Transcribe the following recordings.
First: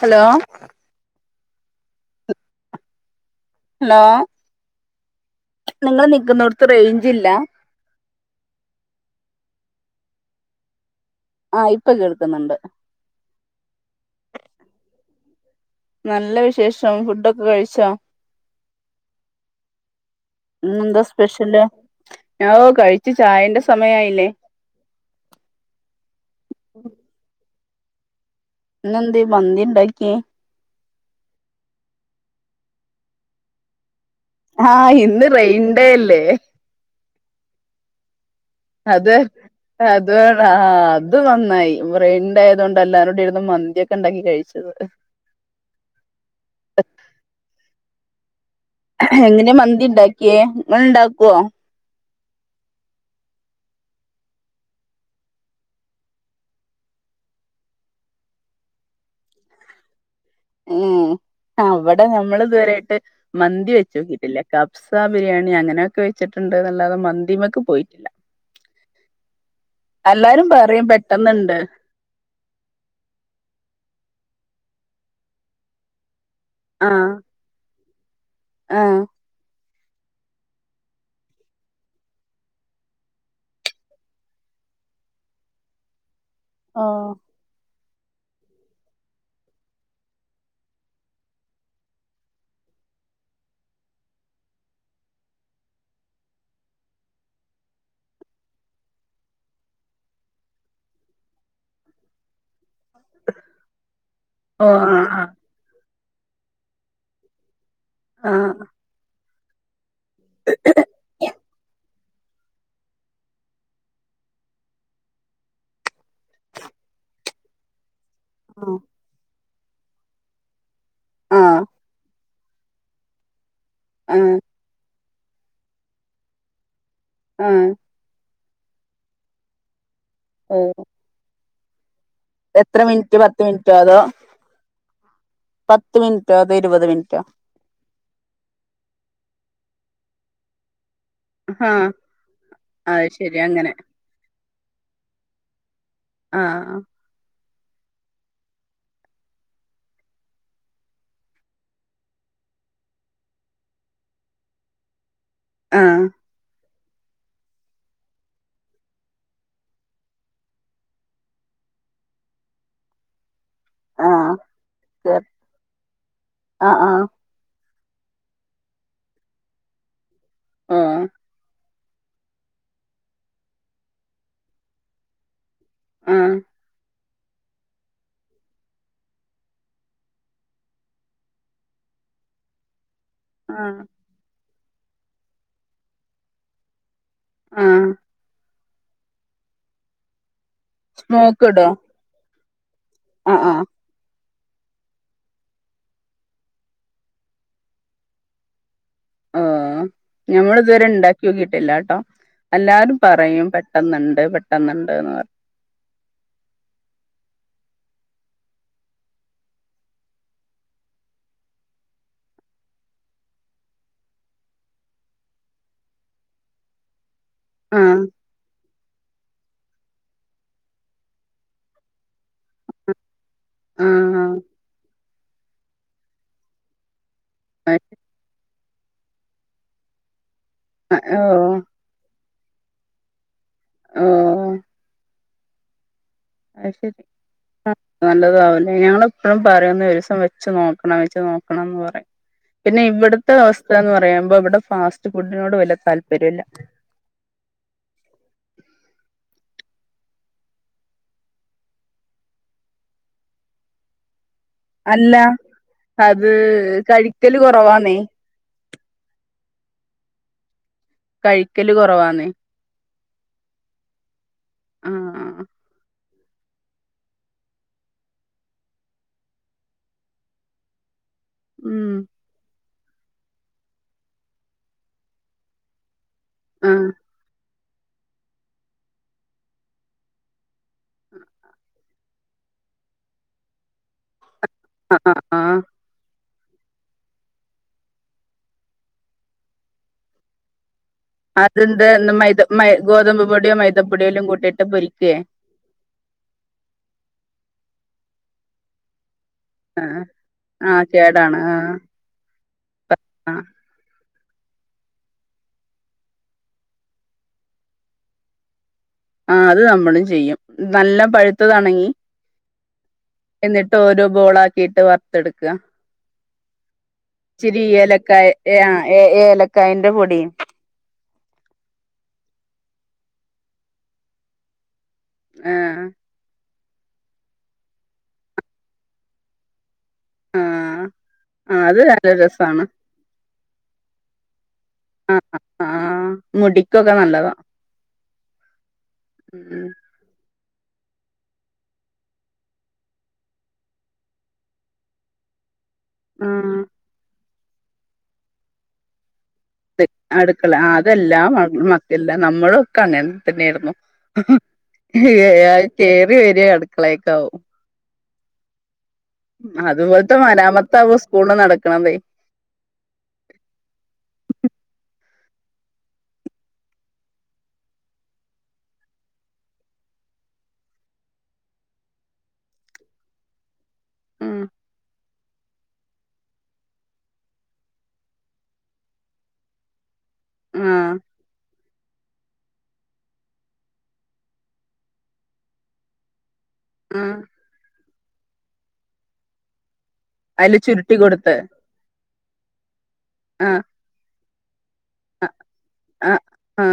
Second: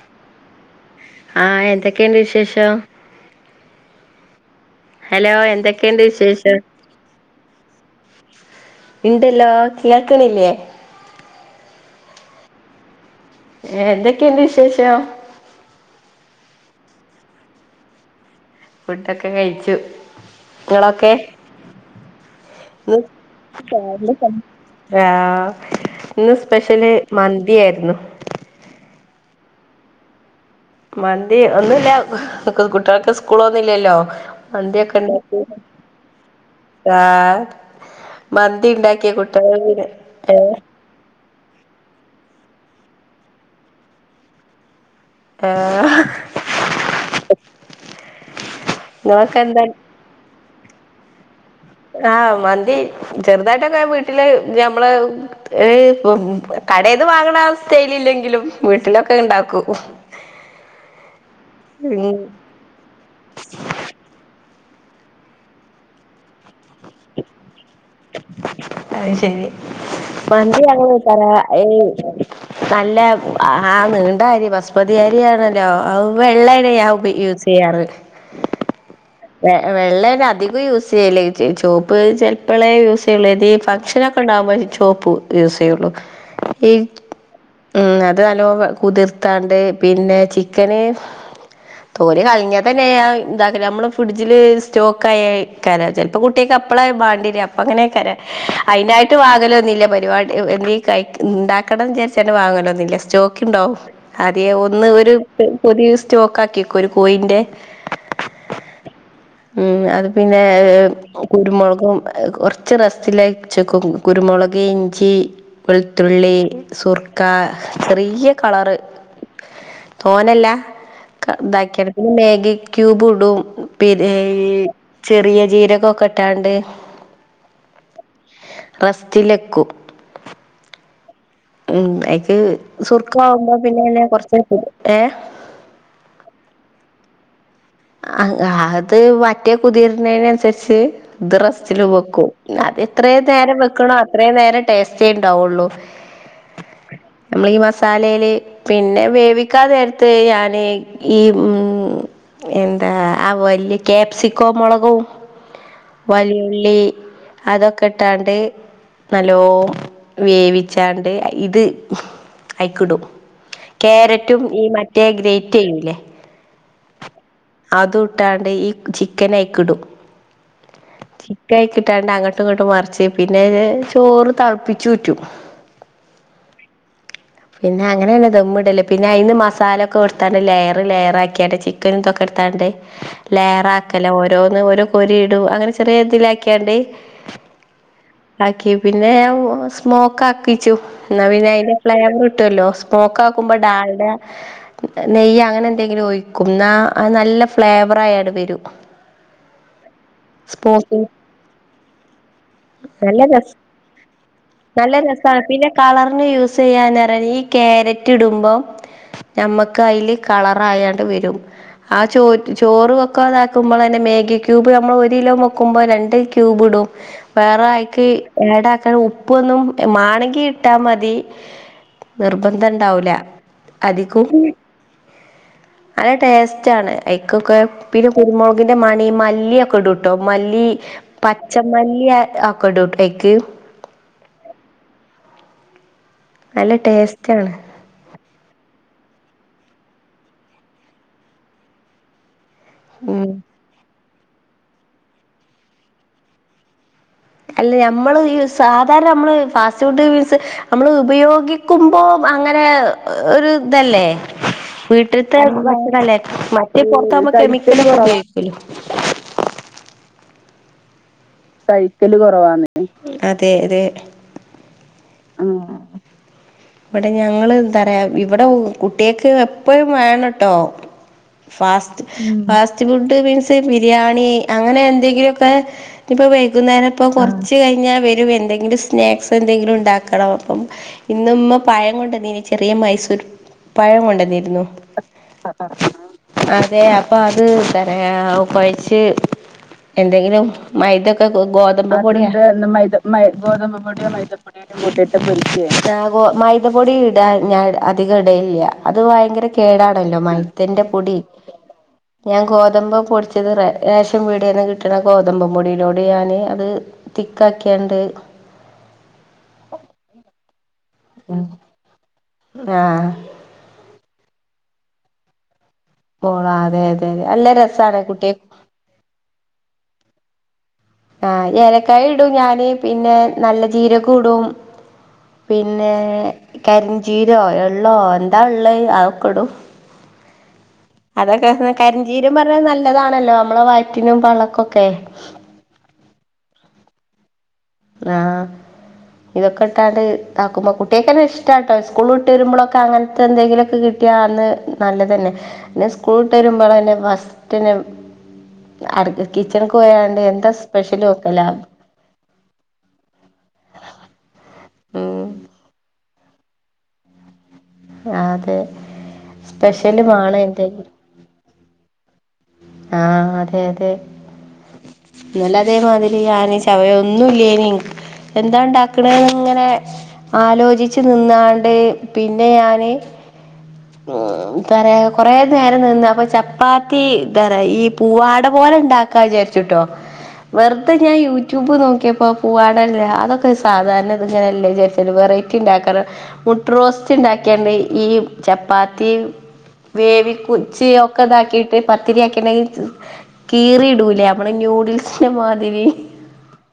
Hello ആഹ് എന്തെക്കേണ്ട് വിശേഷം ഹലോ ഹലോ എന്തൊക്കെയുണ്ട് നിങ്ങള് നിക്കുന്നോട്ത്ത് റേഞ്ച്ല്ലാ ണ്ടല്ലോ കേൾക്ക്ണില്ലേ ആഹ് ഇപ്പൊ കേൾക്ക്ന്ന്ണ്ട് ഏഹ് എന്തെക്കെയ്ണ്ട് വിശേഷം നല്ല വിശേഷം ഫുഡൊക്കെ കഴിച്ചോ ഫുഡൊക്കെ കഴ്ച്ചു ഇന്ന്ന്താ സ്പെഷ്യല് ഓഹ് ഇന്ന് കഴിച്ച് ചായെന്റെ സമയായ്ല്ലേ ആഹ് ഇന്ന് സ്പെഷ്യല് മന്തിയാര്ന്നു ഇന്നെന്തെ മന്തിണ്ടാക്ക്യെ മന്തി ഒന്നുല്ല ക് കുട്ട്യൾക്ക് സ്കൂളൊന്നുലെല്ലൊ ആഹ് ഇന്ന് റെയ്ൻഡേല്ലെ ആഹ് മന്ത് അതെ അതുവാണ് ആഹ് അത് നന്നായി വ്രയ്ൻഡേയ് ആയതോണ്ട് എല്ലാരൂടിര്ന്ന് മന്തിയ്‌ക്കെണ്ടാക്കി കഴിച്ചത് ആഹ് എഹ്ഹ് നിങ്ങളൊക്കെ എങ്ങനെയാ എന്താ മന്തിണ്ടാക്യേ ങ്ങള്ണ്ടാക്ക്വൊ ആഹ് മന്തി ചെറുതായ്ട്ടൊക്കെ വീട്ടില് ഞമ്മ്ള് ഏഹ് പ്പ്മ്മ് കടേന്ന് വാങ്ങണ സ്റ്റൈലില്ലെങ്കിലും വീട്ടിലക്കെണ്ടാക്കും ഉം അവ്ടെ ഉം ഞമ്മള് ഇത്വരായ്ട്ട് മന്തി വെച്ച് വെച്ചൊക്കിട്ട്ല്ല കബ്സ്സ ബിര്യാണി അങ്ങനെയൊക്കെ വെച്ചിട്ട്ണ്ട്ന്നല്ലാതെ മന്തിമക്ക് പോയിട്ട്ല്ല അയ്ശെരി എല്ലാരും മന്തിങ്ങനെ പറയും പല പെട്ടെന്നുണ്ട് ഏഹ് ന്താരി നല്ല ആഹ് നീണ്ടരി വസ്‌മതിയരിയാണല്ലോ അവെള്ള [unintelligible] യൂസെയ്യാറ്. ആഹ്. വെ വെള്ളെന്നെ അധികും യൂസെയ്യല്ലേച്ചീ ചോപ്പ് ചെൽപ്പളേ യൂസെയ്യെള്ളൂ ഏതേ ഈ ഫഗ്ഷനൊ ണ്ടാകുമ്പോ ചോപ്പു യൂസെയ്യുള്ളു. ആഹ്. ഉം. അത് അല്ലോ കുതിർത്താണ്ട് പിന്നെ ചിക്കന് ഓര് കള്ഞ്ഞതന്നെയ ന്താക്കല്ല അമ്മള് ഫിഡ്ജില് സ്റ്റോക്കായക്കാര ചെൽപ്പോ. പ്പൊ കുട്ട്യേക്ക് അപ്പള വാണ്ടിര അപ്പൊ അങ്ങനെക്കാരം അയിനായ്ട്ട് വാങ്ങലൊന്നില്ല്യ. പരിവാടി [unintelligible] കഴി ണ്ടാക്കണം ചാര്ച്ചാണ്ട് വാങ്ങലോന്നുല്ല്യ. സ്റ്റോക്ക് ഉണ്ടാവും ആദ്യേ ഓ ഒന്ന് ആ ഒരു ആ പുതിയ സ്റ്റോക്കാക്ക്യക്കും ഒരു കോയിന്റെ ആഹ്. ഉം. അത് പിന്നെ കുരുമൊൾകും കൊർ ച്ച് റെസ്റ്റിലെച്ചേക്കും കുരുമുളക്, ഇഞ്ചി, വെൾത്തുള്ളി സുർക്ക ചെറിയ്യ കളറ് തോനല്ല ക ആ ആ താക്യാണ്ട് പിന്നെ മേഗി ക്യൂബ് ഇടും പിന്ന ഈ ചെറിയ ജീരകൊക്കെട്ടാണ്ട് ആഹ്. റസ്റ്റിലെക്കും. [unintelligible] ഉം. അയ്ക്ക് എത്ര മിനിറ്റ് പത്ത് സുർക്കാവുമ്പോ മിനിറ്റോ അതോ പിന്നെന്നെ കൊർച്ച് [unintelligible] ഏഹ്. പത്ത് മിൻറ്റോ അതോ ഇരുപത് മിൻറ്റോ? ആഹ് ഹാത് വറ്റേ കുതിര്ന്നേനൻസര്ച്ച് ദ് ആ റെസ്റ്റില് വെക്കും. അത് എത്രേ ശരി നേരം അങ്ങനെ വെക്ക്ണോ അത്രേ നേരം ടേസ്റ്റേണ്ടാവൊള്ളൂ. [unintelligible] ആഹ് ആ അമ്മള് ഈ മസാലേല് പിന്നെ വേവിക്കാ നേര്ത്ത് ഞാന് ഈ ഉം എന്താ ആ വല്യ കാപ്സിക്കോ മൊളകും ആ വലിയുള്ളീ അതൊക്കെട്ടാണ്ട് നല്ലോം വേവിച്ചാണ്ട് എ ഇത് അയിക്ക്ടും. ആ കേരറ്റും ഈ മറ്റേ ഗ്രേറ്റെയ്യൂലേ ആഹ്, ആഹ്. അതൂട്ടാണ്ട് ഈ ചിക്കനയ്ക്ക്ടും. ഓ ചിക്കയ്ക്കിട്ടാണ്ട് അങ്ങ ങ്ങട്ടുംങ്ങട്ടും മർച്ചി പിന്നെ ചോറ് തൾപ്പിച്ചൂറ്റും. ആഹ്. പിന്നെ അങ്ങനെന്നെ ദമ്മ്ടല്. പിന്നെ അയ്ന്ന് മസാലൊക്കൊട്ത്താണ്ട് ലെയറ് ലെയറാക്കിയാട്ട് ചിക്കനുംതൊക്കെട്ത്താണ്ട് ആ ലേയറാക്കല ഓരോന്ന് ഓരോ കൊരിയിടും അങ്ങനെ ചെറിയതിലാക്ക്യാണ്ട് ആഹ്. ആക്കി പിന്നേ ഞാൻ സ്മോക്കാക്കിച്ചും. സ്മോക്ക് ന്നാപിന്നെ ഇടോ അയ്ന്റെ ഫ്ലേവറ്ട്ടോല്ലോ. ആ ആ തോക്കാക്കുമ്പോ ഡാൾഡ നെയ്യ് അങ്ങനെന്തെങ്കിലും ഒയിക്കും. ന്നാ നല്ല ഫ്ലേവറായാണ്ട് വെരും. ആഹ്. ഞമ്മള്തുവരെണ്ടാക്ക്യോക്കിട്ടില്ല ട്ടോ. എല്ലാരും നല്ല പറയും രസ പെട്ടെന്ന്‌ണ്ട്, പെട്ടെന്ന്ണ്ട് ന്ന് പറ കളർന് യൂസെയ്യാനറ ഈ കേരറ്റ്ടുമ്പോ ഞമ്മക്കയില് കളറായാണ്ട് വെരും. ആ ചോ ചോറ് വെക്കാതാക്കുമ്പളന്നെ മേഗി ക്യൂബ് അമ്മ ഒരിലോ വൊക്കുമ്പോ രണ്ട് ക്യൂബ്ടും. വേറെ ആ ഐക്ക് ഏടാക്കാൻ ഉ പ്പൊന്നും എ മാണങ്കി ഇട്ടാ മതീ നിർബന്ധണ്ടാവൂല ആ അധികും നല്ല ടേസ്റ്റാണ് ഐക്കൊക്കെ ആ പിന്നെ കുരുമൊൾക്ന്റെ മണി, മല്ലിയൊക്കെടുട്ടോ മല്ലി ആ ഓ പച്ചമല്ലി ആ ആക്കടൂട്ടയ്ക്ക്. ഓ ആയ് നല്ല ശരി ടേസ്റ്റ് ആണ് ആഹ് നല്ലതാ അവനെ ഞങ്ങൾ എപ്പഴും പറയുന്ന ഒരുസം വെച്ച് നോക്കണം വെച്ച് നോക്കണംന്ന് പറയും പിന്നെ ഉം ഇവിടത്തെ അവസ്ഥ എന്ന് പറയുമ്പോ ഇവിടെ ഫാസ്റ്റ് ഫുഡിനോട് വല്യ താല്പര്യ ഇല്ല അല്ല ഞമ്മള് ഈ സാധാരണ നമ്മള് ഫാസ്റ്റ് ഫുഡ് യൂസ് നമ്മള് ഉപയോഗിക്കുമ്പോ അങ്ങനെ ഒരിതല്ലേ അല്ല വീട്ടിത്തെ ഭക്ഷണല്ല അത് മറ്റേ പുറത്താമ്പോ കഴിക്കല് കെമിക്കൽ കുറവാന്നേ കുറവായിക്കൂല്ലോ കഴിക്കല് കുറവാന്നെ അതെ അതെ ആഹ് ഇവിടെ ഞങ്ങള് എന്താറയാ ഇവിടെ കുട്ടികക്ക് എപ്പഴും വേണട്ടോ ഉം fast fast food means biryani അങ്ങനെ എന്തെങ്കിലുക്കെ ഇനിപ്പോ വൈകുന്നേരം ആഹ് ഇപ്പോ കുറച്ച് കഴിഞ്ഞാ വരും എന്തെങ്കിലും സ്നാക്സ് എന്തെങ്കിലും ഉണ്ടാക്കണം അപ്പം ഇന്നുമ്മ പഴം കൊണ്ടന്നിന് ചെറിയ മൈസൂർ പഴം കൊണ്ടന്നിരുന്നു ആഹ് പറഞ്ഞോ അതെ അപ്പൊ അത് തെരാ കൊയച്ച് എന്തെങ്കിലും മൈദ ഗോ അതെന്ത് ഗോതമ്പ് ന്ന് പൊടി മൈദ ഇട്ട് മൈ മൈദ മൈ ഗോതമ്പ് പൊടിയോ ഗോതമ്പ് മൈദപ്പൊടിയോ പൊടിയോ എല്ലാം കൂട്ടിയിട്ട് മൈതപ്പൊടിയും പൊരിക്കേ കുട്ടിട്ട് പൊരി ക്യാ റ്റാഗോ മൈദപ്പൊടി ഇടാൻ ഞാൻ അധികം ഇടലില്ല അത് ഭയങ്കര കേടാണല്ലോ മൈത്തിന്റെ ആഹ് പൊടി കേടാണ് ആഹ് ഞാൻ ഗോതമ്പ് ആഹ് പൊടിച്ചത് റേ റേഷൻ പിടികെന്നു കിട്ടണ ഗോത ഗോതമ്പപൊടിയിലൊടെ ഞാന് അത് തിക്കക്കിയണ്ട് ആ അത് നമ്മളും ചെയ്യും നല്ല പഴുത്തതാണെങ്കി ആഹ് എന്നിട്ടോരോ ബോളാക്കിയിട്ട് വറുത്തെടുക്കുക ബോളാ അതെ അതെ അതെ നല്ല ഇച്ചിരി രസണ് ഏലക്കായ കുട്ടിയെ ആഹ് ഏ ഏലക്കായിന്റെ പൊടിയും ആഹ് ഏലക്കായ ഇടും ഞാന് പിന്നെ നല്ല ജീരകോ ഇടും ആഹ് പിന്നെ കരിഞ്ചീരകോ എള്ളോ എന്താ ഉള്ളെ അതൊക്കെ ഇടും ആഹ് അതൊക്കെ ആഹ് പറഞ്ഞ അത് നല്ല കരിഞ്ചീരം രസാണ് പറഞ്ഞത് നല്ലതാണല്ലോ നമ്മളെ വയറ്റിനും പള്ളക്കൊക്കെ ആഹ് ആഹ് മുടിക്കൊക്കെ നല്ലതാ ആ ഇതൊക്കെ ഉം ഇട്ടാണ്ട് ടാക്കുമ്പ കുട്ടിയക്കെന്നെ ഇഷ്ടാട്ടോ ഈസ്കൂള് വിട്ട് വരുമ്പോളൊക്കെ അങ്ങനത്തെ എന്തെങ്കിലൊക്കെ കിട്ടിയാന്ന് നല്ലതന്നെ പിന്നെ സ്കൂളിട്ട് ആഹ് വരുമ്പോളെന്നെ ഫസ്റ്റന് അട് കിച്ചണക്ക് പോയാണ്ട് എന്താ സ്പെഷ്യലും ഒക്കെലാ എല്ല നമ്മളൊക്കെ അങ്ങ തന്നെയരുന്നു ഏ അതൊക്കെ കേറി വരുവാ അടുക്കളേക്കാവും അതെ സ്പെഷ്യലും അതുപോലത്തെ ആണ് എന്തെങ്കിലും മരാമത്താവും സ്കൂള് നടക്കണതേ ആ അതെ അതെ ഇന്നല്ലാതെമാതിരി ഞാന് ചവയൊന്നും ഇല്ലേനി എന്താണ്ടക്കണ് ഇങ്ങനെ ആലോചിച്ചു നിന്നാണ്ട് പിന്നെ ഞാന് ഉം പറയാ കൊറെ നേരം നിന്ന അപ്പോ ചപ്പാത്തി. എന്ത പറ ഈ പൂവാട പോലെ ഉണ്ടാക്കാ വിചാരിച്ചുട്ടോ. ആഹ് വെറുതെ ഞാൻ യൂട്യൂബ് നോക്കിയപ്പോ പുവാടആല്ല അതൊക്കെ സാധാരണ തിന്ന്ണല്ലേ വിചാരിച്ചാണ്ട് വെറൈറ്റി ഉണ്ടാക്കണം മുട്ട്റോസ്റ്റ് ആഹ് ഉണ്ടാ കണ്ട് ഈ ചപ്പാത്തി വേവി അതില് കുച്ചി ചുരുട്ടി ഒക്കെ കൊടുത്ത് ഇതാക്കിട്ട്. പത്തിരിയാക്കിണ്ടെ ആഹ് കീറി ഇടൂലേ നമ്മള് ന്യുഡിൽസിന്റെ മാതിരി ആഹ് ആഹ്.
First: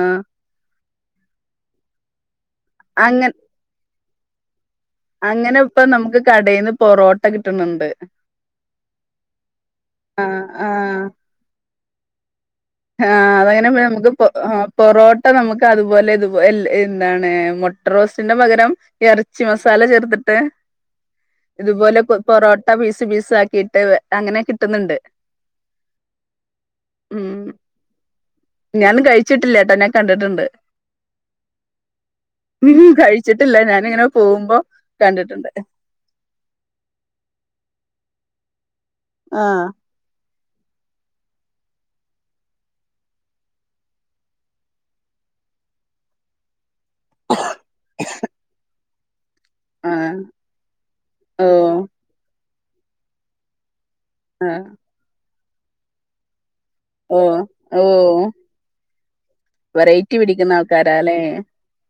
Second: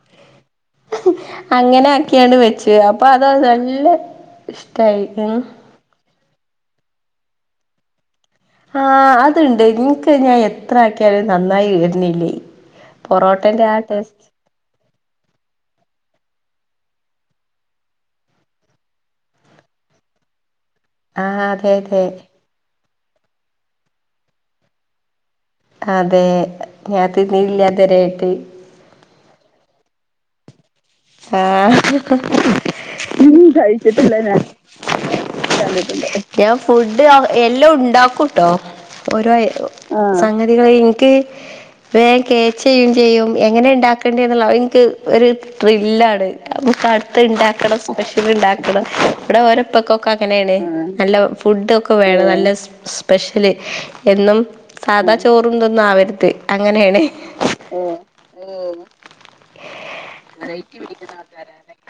അങ്ങനെ ആക്കിയണ്ട് വെച്ച് അപ്പോ അത അങ്ങ നല്ല ഇഷ്ടായി. ഉം അങ്ങനെ ഇപ്പോ നമുക്ക് കടേന്ന് പൊറോട്ട കിട്ടുന്നുണ്ട്. ആ അതുണ്ട് ഇൻക്ക് ഞാൻ എത്ര ആഹ് ആക്കിയാലും അത് നന്നായി വരുന്നില്ലേ. ആഹ് പൊറോട്ടന്റെ ആ അതങ്ങനെപ്പൊ ഞമ്മക്ക് ടേസ്റ്റ് പൊ ആ പൊറോട്ട നമ്മക്ക് അതുപോലെ ഇതു പോലെ എൽ എന്താണ് മൊട്ടറോസ്റ്റിന്റെ പകരം എറച്ചി മസാല ചേർത്തിട്ട് ആഹ് അതെ ഇതുപോലെ അതെ പൊറോ മുട്ട പീസ് പീസ് ആക്കീട്ട് അങ്ങനെ കിട്ട്ന്ന്ണ്ട്. അതെ, ഞാൻ തിന്നീല്ല ഇതെരെയിട്ട്. ഞാനും കഴിച്ചിട്ടില്ലേട്ടാ ഞാൻ കണ്ട്ട്ട്ണ്ട്. ഏഹ് കഴിച്ചിട്ടില്ല ഞാനിങ്ങനെ കഴിച്ചിട്ടില്ല ഞാൻ പോകുമ്പോ കണ്ടിട്ടുണ്ട് കണ്ട് ക്ക്യ ഞാൻ ഫുഡ് എല്ലോം ഉണ്ടാക്കുട്ടോ ഓരോ ഐ ആഹ് സംഗതികളെ എനിക്ക് വേം കേച്ച് ചെയ്യും ചെയ്യും, എങ്ങനെ ഇണ്ടാകണ്ടിയെ എന്നുള്ള അത് ഇൻക്ക് ഒര് ത്രില്ലാണ്. അപ്പൊക്ക് അട്ത്തത് ഇണ്ടാക്കണം സ്പെഷ്യല് ഇണ്ടാക്കണം, ഇവിടെ ഓരോ ഉപ്പക്കൊക്കെ ആഹ് അങ്ങനേണ് നല്ല ഓ ഫുഡ് ഒക്കെ വേണം, നല്ല സ് സ്പെഷ്യല് എന്നും ആഹ് സാധാ ചോറും ഇതൊന്നും ആവര്ത് അങ്ങനേണ്. ഓ ഓ വെറൈറ്റി പിടിക്കുന്ന ആൾക്കാരല്ലേ.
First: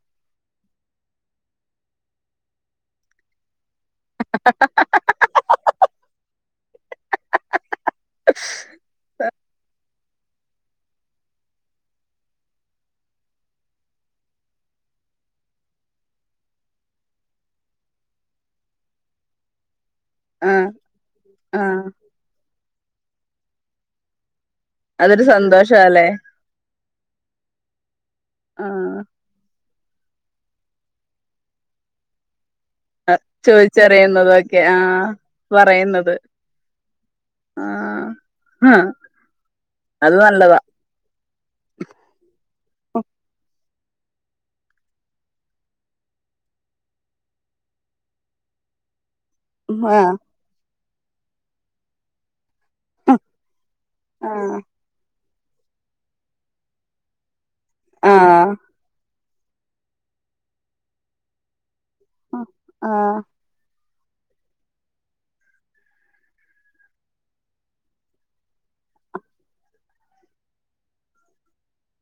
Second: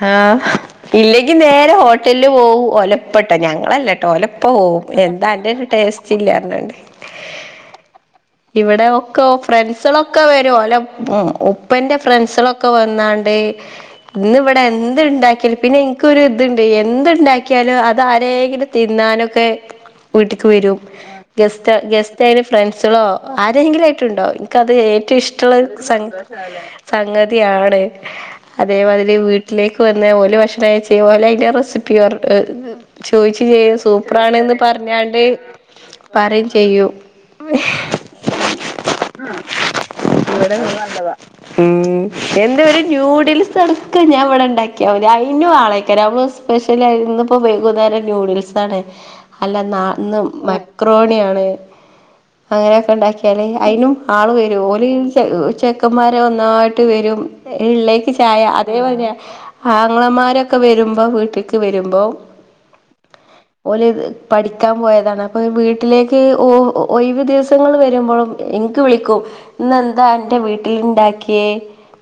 ആഹ് ഇല്ലെങ്കി നേരെ ഹോട്ടല് പോകും ഓലെ പ്പട്ട ഞങ്ങളല്ലട്ടോ ഓലപ്പ പോവും, എന്താ അന്റെ ഒരു ടേസ്റ്റ് ഇല്ലാ പറഞ്ഞാണ്ട്. ഇവിടെ ഒക്കെ ഫ്രണ്ട്സളൊ ഒക്കെ വരും ഓലെ ഉപ്പന്റെ ഫ്രണ്ട്സുകളൊക്കെ വന്നാണ്ട് ഇന്ന് ഇവിടെ എന്ത് ഇണ്ടാക്കിയാലും പിന്നെ ഇൻക്കൊരു ഇത്ണ്ട് എന്ത് ഇണ്ടാക്കിയാലും അത് ആരേങ്കിലും തിന്നാനൊക്കെ വീട്ട്ക്ക് ആഹ് വെരും ഗസ്റ്റ് ആഹ് ഗസ്റ്റ് അതിന്റെ ഫ്രണ്ട്സെളോ ആരെങ്കിലായിട്ട്ണ്ടാക്കും. ഇക്ക് അത് ഏറ്റൊ അതൊരു ഇഷ്ടൊള്ള ഒരു സംഗ സന്തോഷാല്ലേ സംഗതിയാണ് ആഹ് അതേമാതിരി വീട്ടിലെക്ക് ക്ക് വന്ന ഓല് ഭക്ഷണം കഴിച്ച് ഓല് അയിന്റെ റെസിപ്പി പറ ചോയിച്ചും ചെയ്യും സൂപ്പറാണ്ന്ന് ചോദിച്ചറിയുന്നതൊക്കെ ആ പറഞ്ഞാണ്ട് പറയുന്നത് പറിം ചെയ്യും. ആഹ് അത് നല്ലതാ. ഇവിടെ നല്ലതാ ഉം എന്ത ഒര്. ന്യൂഡിൽസ് അടക്കം ഞാൻ ഇവിടെണ്ടാക്കിയാ മതി അയിനും ആളെയ്ക്കാരം അപ്പോ സ്പെഷ്യലായി ഇന്ന് ഇപ്പോ വൈകുന്നേരം ന്യൂഡിൽസ് ആണ്. അല്ല നാ ആ ഇന്ന് മക്രോണി ആണ്. അങ്ങനെയൊക്കെ ഇണ്ടാക്കിയാല് അയിനും ആ ആള് വരും ഓല് ചെ ചെക്കന്മാര് ഒന്നായിട്ട് വെരും, ഇള്ളേക്ക് ആ ചായ അതേപോലെയ ആങ്ങളമാരൊക്കെ വരുമ്പോ വീട്ടിക്ക് വരുമ്പോ ആ ആഹ് ഓല് പഠിക്കാൻ പോയതാണ്, അപ്പോ വീട്ടിലേക്ക് ഒഴിവ് ദിവസങ്ങൾ വരുമ്പഴും ഇൻക്ക് വിളിക്കും ഇന്ന് എന്താ അന്റെ വീട്ടില്ണ്ടാക്കിയേ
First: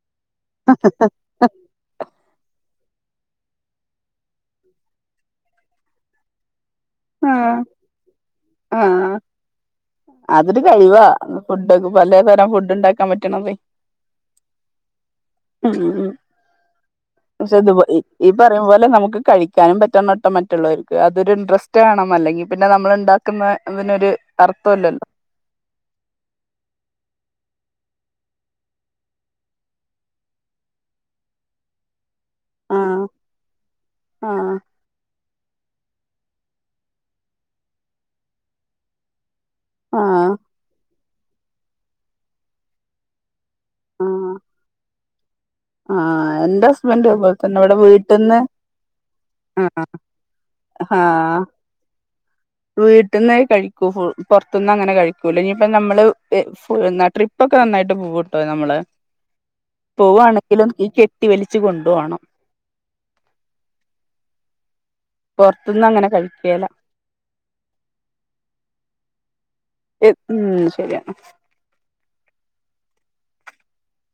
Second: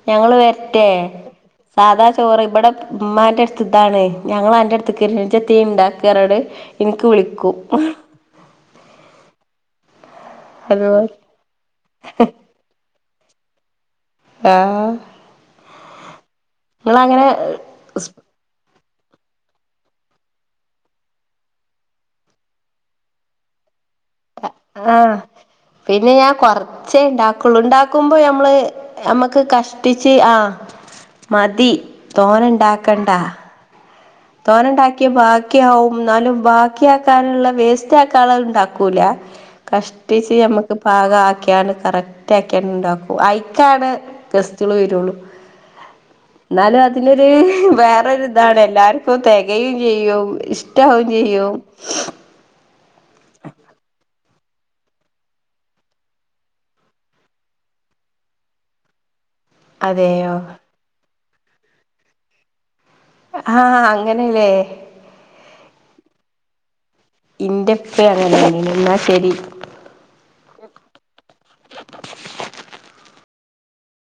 ഞങ്ങള് വര്റ്റെ? സാധാ ചോറ് ഇബടെ ഇമ്മാന്റെ എട്ത്ത് ഇതാണ് ഞങ്ങൾ അന്റെ അടുത്തക്ക് വര്ന്ണ്ട് ഇജ്ജ് എത്തേ ഇണ്ടാക്ക് പറഞ്ഞാണ്ട്. ഇൻക്ക് വിളിക്കും. ആഹ് അതൊരു കഴിവാ അതുപോലെ ഫുഡ്ഡോക്കെ പലേതരം ഫുഡ്ഡ് ണ്ടാക്കാൻ പറ്റ്ണ്തേ ആഹ് ഉം നിങ്ങളങ്ങനെ പഷേ ദുബായി ഈ പറീം പോലെ നമുക്ക് കഴിക്കാനും പറ്റണട്ടോ മറ്റുള്ളോര്ക്ക് അതൊരു സ്സ്റ്റ് വാണം അല്ലെങ്കി പിന്നെ നമ്മള് ണ്ടാക്കുന്ന തി നൊരു ആഹ് പിന്നെ ഞാൻ കൊർച്ചേ ഇണ്ടാക്കൊള്ളൂ. ഇണ്ടാക്കുമ്പോ ഞമ്മള് അമ്മക്ക് കഷ്ടിച്ച് ആഹ് മതി തോനെ ആ ഇണ്ടാക്കണ്ട ആ തോനണ്ടാക്ക്യാ ഭാ ക്ക്യാവും ഇന്നാലും ബാക്ക്യാക്കാന്ള്ള വേസ്റ്റാക്കാള്ളത് ഇണ്ടാക്കൂല. ആ കഷ്ടിച്ച് ഞമ്മക്ക് പാകാക്ക്യാണ്ട് കറക്റ്റാക്ക്യാണ്ട് ണ്ടാക്കും ഐക്കാണ് ആ ഗസ്റ്റാള് വരള്ളു ആ എന്റെ ന്നാലും ഹസ്ബൻഡ് അതിനൊര് അതുപോലെ തന്നെ ഇവിടെ വേറൊരു വീട്ടിൽന്ന് താണ് എല്ലാരും പ്പെ ആ തെകയും ചെയ്യും ഇഷട്ടാവും ചെയ്യും വീട്ട്ന്നേ കഴിക്കൂ ഫു പൊർത്ത് ന്നങ്ങനെ കഴിക്കൂല്ല ഞ്ഞിപ്പ നമ്മള് ഹെ ഫുൾ ന്നാ ട്രിപ്പൊക്കെ നന്നായിട്ട് പോവുട്ടോ നമ്മള് അതെയോ പോവാണെങ്കിലും ഈ കെട്ടി വലിച്ച് കൊണ്ട് പോണം ആഹ് അങ്ങനലേ പൊർത്ത് ന്നങ്ങനെ കഴിക്കേല ഇൻ്റപ്പേ അങ്ങൻ തന്നേണ് എന്നാ ശെരി എ ഉം ശെരി എന്നാ